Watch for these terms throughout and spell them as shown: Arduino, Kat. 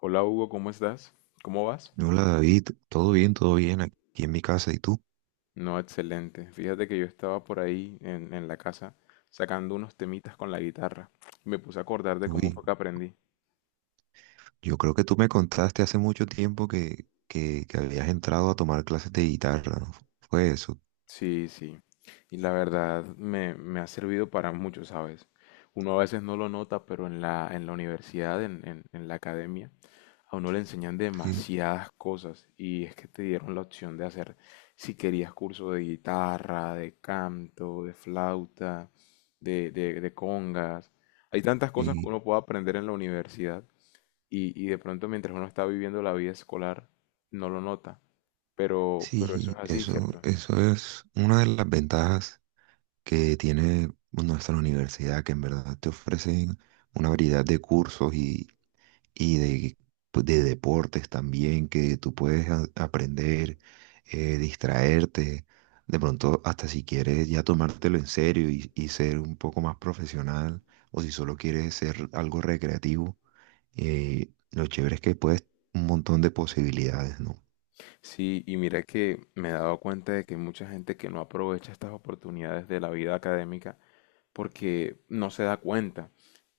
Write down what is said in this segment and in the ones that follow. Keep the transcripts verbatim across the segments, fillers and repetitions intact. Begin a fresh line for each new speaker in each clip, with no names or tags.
Hola Hugo, ¿cómo estás? ¿Cómo vas?
Hola David, todo bien, todo bien aquí en mi casa. ¿Y tú?
No, excelente. Fíjate que yo estaba por ahí en, en la casa sacando unos temitas con la guitarra. Me puse a acordar de cómo
Uy,
fue que aprendí.
yo creo que tú me contaste hace mucho tiempo que, que, que habías entrado a tomar clases de guitarra, ¿no? Fue eso.
Sí, sí. Y la verdad me, me ha servido para mucho, ¿sabes? Uno a veces no lo nota, pero en la, en la universidad, en, en, en la academia, a uno le enseñan
Sí,
demasiadas cosas. Y es que te dieron la opción de hacer, si querías, curso de guitarra, de canto, de flauta, de, de, de congas. Hay tantas cosas que
sí,
uno puede aprender en la universidad. Y, y de pronto mientras uno está viviendo la vida escolar, no lo nota. Pero,
sí,
pero eso es
sí,
así,
eso,
¿cierto?
eso es una de las ventajas que tiene nuestra universidad, que en verdad te ofrecen una variedad de cursos y de, pues, de deportes también que tú puedes a- aprender, eh, distraerte, de pronto hasta si quieres ya tomártelo en serio y, y ser un poco más profesional o si solo quieres ser algo recreativo, eh, lo chévere es que puedes un montón de posibilidades, ¿no?
Sí, y mira que me he dado cuenta de que hay mucha gente que no aprovecha estas oportunidades de la vida académica porque no se da cuenta.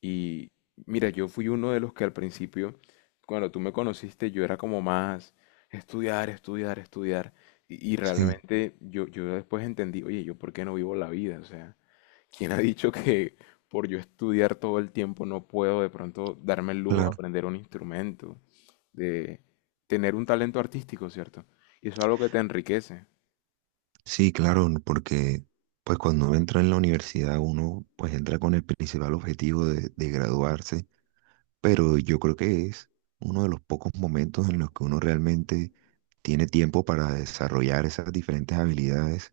Y mira, yo fui uno de los que al principio, cuando tú me conociste, yo era como más estudiar, estudiar, estudiar. Y, y
Sí,
realmente yo, yo después entendí, oye, yo por qué no vivo la vida, o sea, ¿quién ha dicho que por yo estudiar todo el tiempo no puedo de pronto darme el lujo de
claro.
aprender un instrumento, de tener un talento artístico, ¿cierto? Y eso es algo que te enriquece,
Sí, claro, n- porque pues cuando uno entra en la universidad uno pues entra con el principal objetivo de de graduarse, pero yo creo que es uno de los pocos momentos en los que uno realmente tiene tiempo para desarrollar esas diferentes habilidades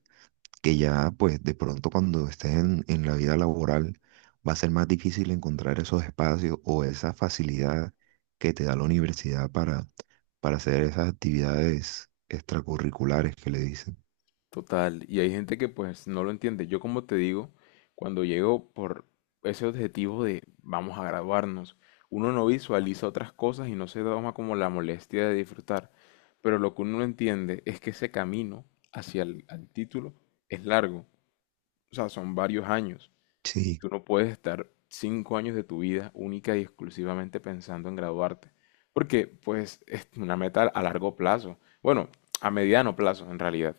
que ya pues de pronto cuando estés en, en la vida laboral va a ser más difícil encontrar esos espacios o esa facilidad que te da la universidad para, para hacer esas actividades extracurriculares que le dicen.
total. Y hay gente que pues no lo entiende. Yo como te digo, cuando llego por ese objetivo de vamos a graduarnos, uno no visualiza otras cosas y no se toma como la molestia de disfrutar. Pero lo que uno no entiende es que ese camino hacia el al título es largo. O sea, son varios años. Y
Sí,
tú no puedes estar cinco años de tu vida única y exclusivamente pensando en graduarte. Porque, pues, es una meta a largo plazo. Bueno, a mediano plazo, en realidad.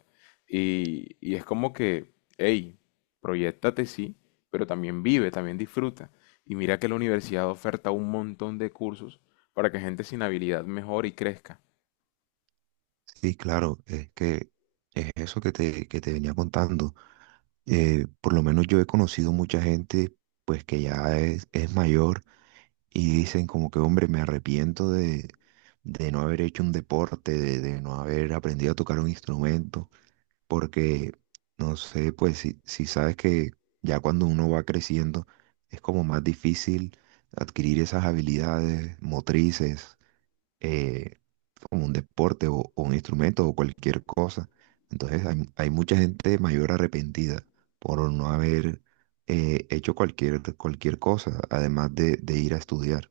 Y, y es como que, hey, proyectate, sí, pero también vive, también disfruta. Y mira que la universidad oferta un montón de cursos para que gente sin habilidad mejore y crezca.
sí, claro, es que es eso que te, que te venía contando. Eh, por lo menos yo he conocido mucha gente pues que ya es, es mayor y dicen como que, hombre, me arrepiento de, de no haber hecho un deporte, de, de no haber aprendido a tocar un instrumento, porque, no sé, pues si, si sabes que ya cuando uno va creciendo es como más difícil adquirir esas habilidades motrices, eh, como un deporte o, o un instrumento o cualquier cosa. Entonces hay, hay mucha gente mayor arrepentida por no haber eh, hecho cualquier, cualquier cosa, además de, de ir a estudiar.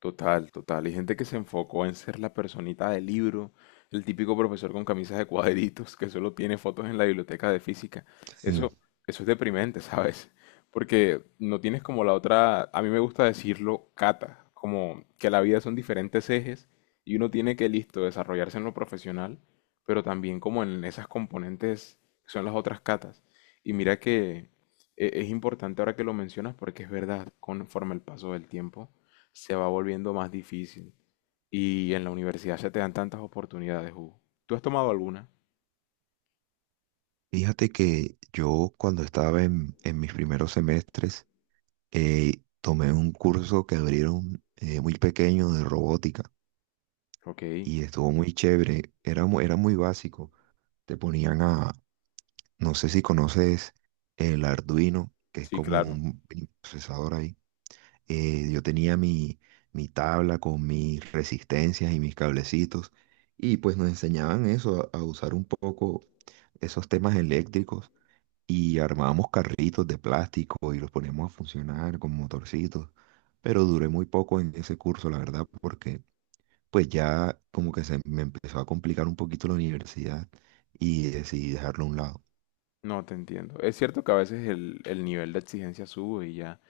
Total, total. Y gente que se enfocó en ser la personita del libro, el típico profesor con camisas de cuadritos que solo tiene fotos en la biblioteca de física.
Sí.
Eso, eso es deprimente, ¿sabes? Porque no tienes como la otra, a mí me gusta decirlo, cata, como que la vida son diferentes ejes y uno tiene que, listo, desarrollarse en lo profesional, pero también como en esas componentes que son las otras catas. Y mira que e- es importante ahora que lo mencionas porque es verdad, conforme el paso del tiempo se va volviendo más difícil. Y en la universidad se te dan tantas oportunidades, Hugo. ¿Tú has tomado alguna?
Fíjate que yo cuando estaba en, en mis primeros semestres, eh, tomé un curso que abrieron, eh, muy pequeño, de robótica,
Ok.
y estuvo muy chévere. Era, mu- era muy básico. Te ponían a... No sé si conoces el Arduino, que es
Sí,
como
claro.
un mini procesador ahí. Eh, yo tenía mi, mi tabla con mis resistencias y mis cablecitos, y pues nos enseñaban eso, a, a usar un poco esos temas eléctricos, y armábamos carritos de plástico y los poníamos a funcionar con motorcitos. Pero duré muy poco en ese curso, la verdad, porque pues ya como que se me empezó a complicar un poquito la universidad y decidí dejarlo a un lado.
No te entiendo. Es cierto que a veces el, el nivel de exigencia sube y ya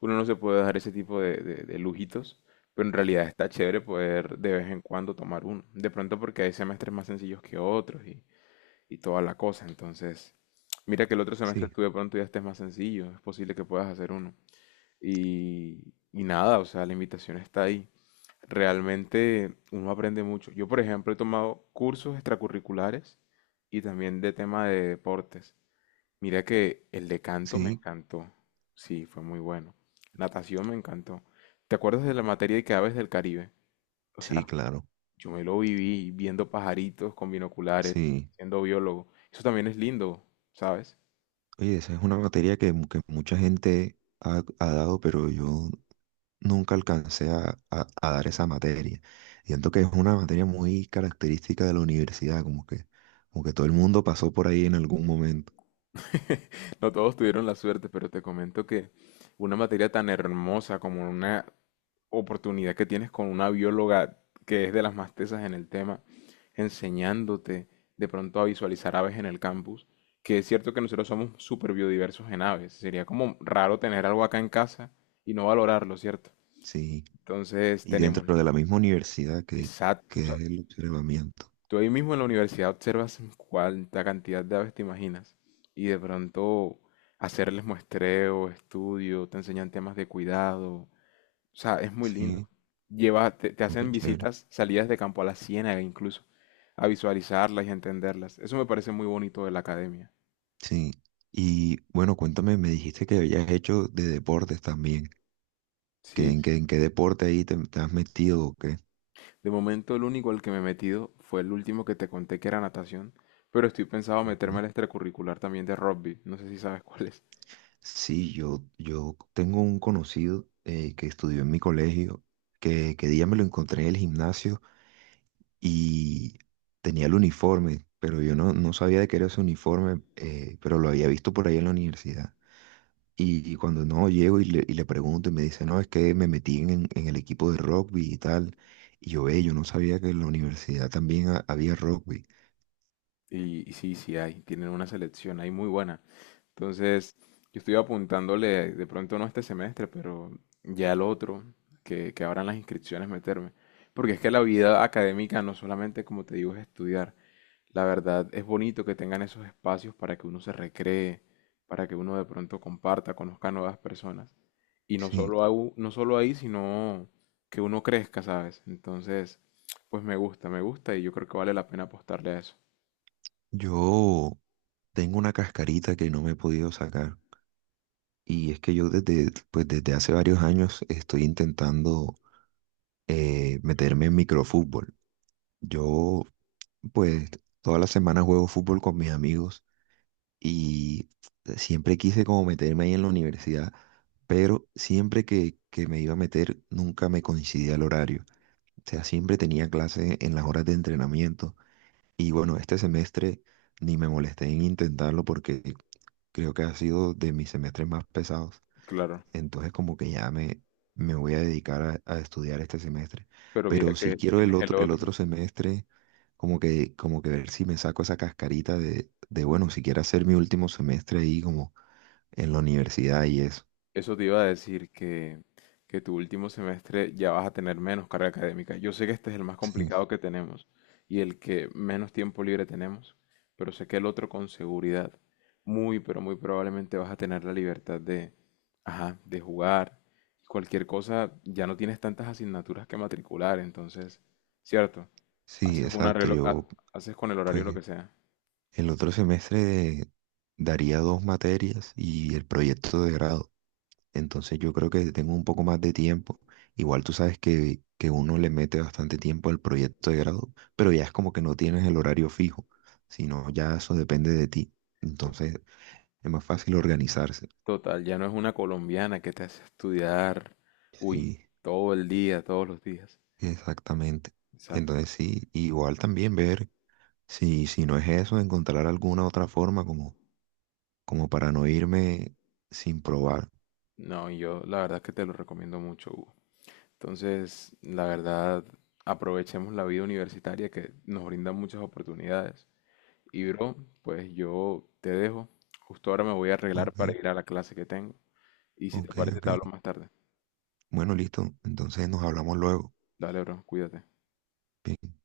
uno no se puede dar ese tipo de, de- de lujitos, pero en realidad está chévere poder de vez en cuando tomar uno. De pronto porque hay semestres más sencillos que otros y, y toda la cosa. Entonces, mira que el otro semestre
Sí.
tú de pronto ya estés más sencillo, es posible que puedas hacer uno. Y, y nada, o sea, la invitación está ahí. Realmente uno aprende mucho. Yo, por ejemplo, he tomado cursos extracurriculares y también de tema de deportes. Mira que el de canto me
Sí,
encantó. Sí, fue muy bueno. Natación me encantó. ¿Te acuerdas de la materia de que aves del Caribe? O
sí,
sea,
claro.
yo me lo viví viendo pajaritos con binoculares,
Sí.
siendo biólogo. Eso también es lindo, ¿sabes?
Oye, esa es una materia que, mu- que mucha gente ha, ha dado, pero yo nunca alcancé a, a- a dar esa materia. Siento que es una materia muy característica de la universidad, como que, como que todo el mundo pasó por ahí en algún momento.
No todos tuvieron la suerte, pero te comento que una materia tan hermosa como una oportunidad que tienes con una bióloga que es de las más tesas en el tema, enseñándote de pronto a visualizar aves en el campus, que es cierto que nosotros somos súper biodiversos en aves. Sería como raro tener algo acá en casa y no valorarlo, ¿cierto?
Sí.
Entonces
Y dentro
tenemos...
de la misma universidad que,
Exacto.
que
O sea,
es el observamiento.
tú ahí mismo en la universidad observas cuánta cantidad de aves te imaginas y de pronto hacerles muestreo, estudio, te enseñan temas de cuidado. O sea, es muy lindo.
Sí,
Lleva, te, te
como que
hacen
chévere.
visitas, salidas de campo a la ciénaga incluso, a visualizarlas y a entenderlas. Eso me parece muy bonito de la academia.
Sí. Y bueno, cuéntame, me dijiste que habías hecho de deportes también, que
Sí,
en qué, en qué deporte ahí te, te has metido o qué.
de momento el único al que me he metido fue el último que te conté que era natación, pero estoy pensado meterme
Ujú.
al extracurricular también de rugby, no sé si sabes cuál es.
Sí, yo, yo tengo un conocido, eh, que estudió en mi colegio, que, que día me lo encontré en el gimnasio y tenía el uniforme, pero yo no, no sabía de qué era ese uniforme, eh, pero lo había visto por ahí en la universidad. Y, y cuando no llego y le, y le pregunto y me dice, no, es que me metí en, en el equipo de rugby y tal. Y yo, ve, yo no sabía que en la universidad también ha- había rugby.
Y, y sí, sí hay, tienen una selección ahí muy buena. Entonces, yo estoy apuntándole, de pronto no este semestre, pero ya el otro, que, que abran las inscripciones, meterme. Porque es que la vida académica no solamente, como te digo, es estudiar. La verdad, es bonito que tengan esos espacios para que uno se recree, para que uno de pronto comparta, conozca nuevas personas. Y no
Sí,
solo, au- no solo ahí, sino que uno crezca, ¿sabes? Entonces, pues me gusta, me gusta y yo creo que vale la pena apostarle a eso.
yo tengo una cascarita que no me he podido sacar. Y es que yo desde, pues desde hace varios años estoy intentando, eh, meterme en microfútbol. Yo pues todas las semanas juego fútbol con mis amigos y siempre quise como meterme ahí en la universidad, pero siempre que, que me iba a meter nunca me coincidía el horario. O sea, siempre tenía clase en las horas de entrenamiento y bueno, este semestre ni me molesté en intentarlo porque creo que ha sido de mis semestres más pesados.
Claro.
Entonces como que ya me, me voy a dedicar a, a estudiar este semestre.
Pero mira
Pero si
que
quiero el
tienes el
otro, el
otro.
otro semestre, como que, como que ver si me saco esa cascarita de, de, bueno, si quiero hacer mi último semestre ahí como en la universidad y eso.
Eso te iba a decir que, que tu último semestre ya vas a tener menos carga académica. Yo sé que este es el más
Sí,
complicado que tenemos y el que menos tiempo libre tenemos, pero sé que el otro con seguridad, muy, pero muy probablemente vas a tener la libertad de, ajá, de jugar. Cualquier cosa, ya no tienes tantas asignaturas que matricular, entonces, cierto,
sí,
haces una
exacto.
relo- ha-
Yo
haces con el horario lo
pues
que sea.
el otro semestre daría dos materias y el proyecto de grado. Entonces yo creo que tengo un poco más de tiempo. Igual tú sabes que, que uno le mete bastante tiempo al proyecto de grado, pero ya es como que no tienes el horario fijo, sino ya eso depende de ti. Entonces es más fácil organizarse.
Total, ya no es una colombiana que te hace estudiar, uy,
Sí,
todo el día, todos los días.
exactamente.
Exacto.
Entonces sí, igual también ver si, si no es eso, encontrar alguna otra forma como, como para no irme sin probar.
No, y yo la verdad que te lo recomiendo mucho, Hugo. Entonces, la verdad, aprovechemos la vida universitaria que nos brinda muchas oportunidades. Y bro, pues yo te dejo. Justo ahora me voy a arreglar
Ok,
para ir a la clase que tengo. Y si te
ok,
parece,
ok.
te hablo más tarde.
Bueno, listo. Entonces nos hablamos luego.
Dale, bro, cuídate.
Bien.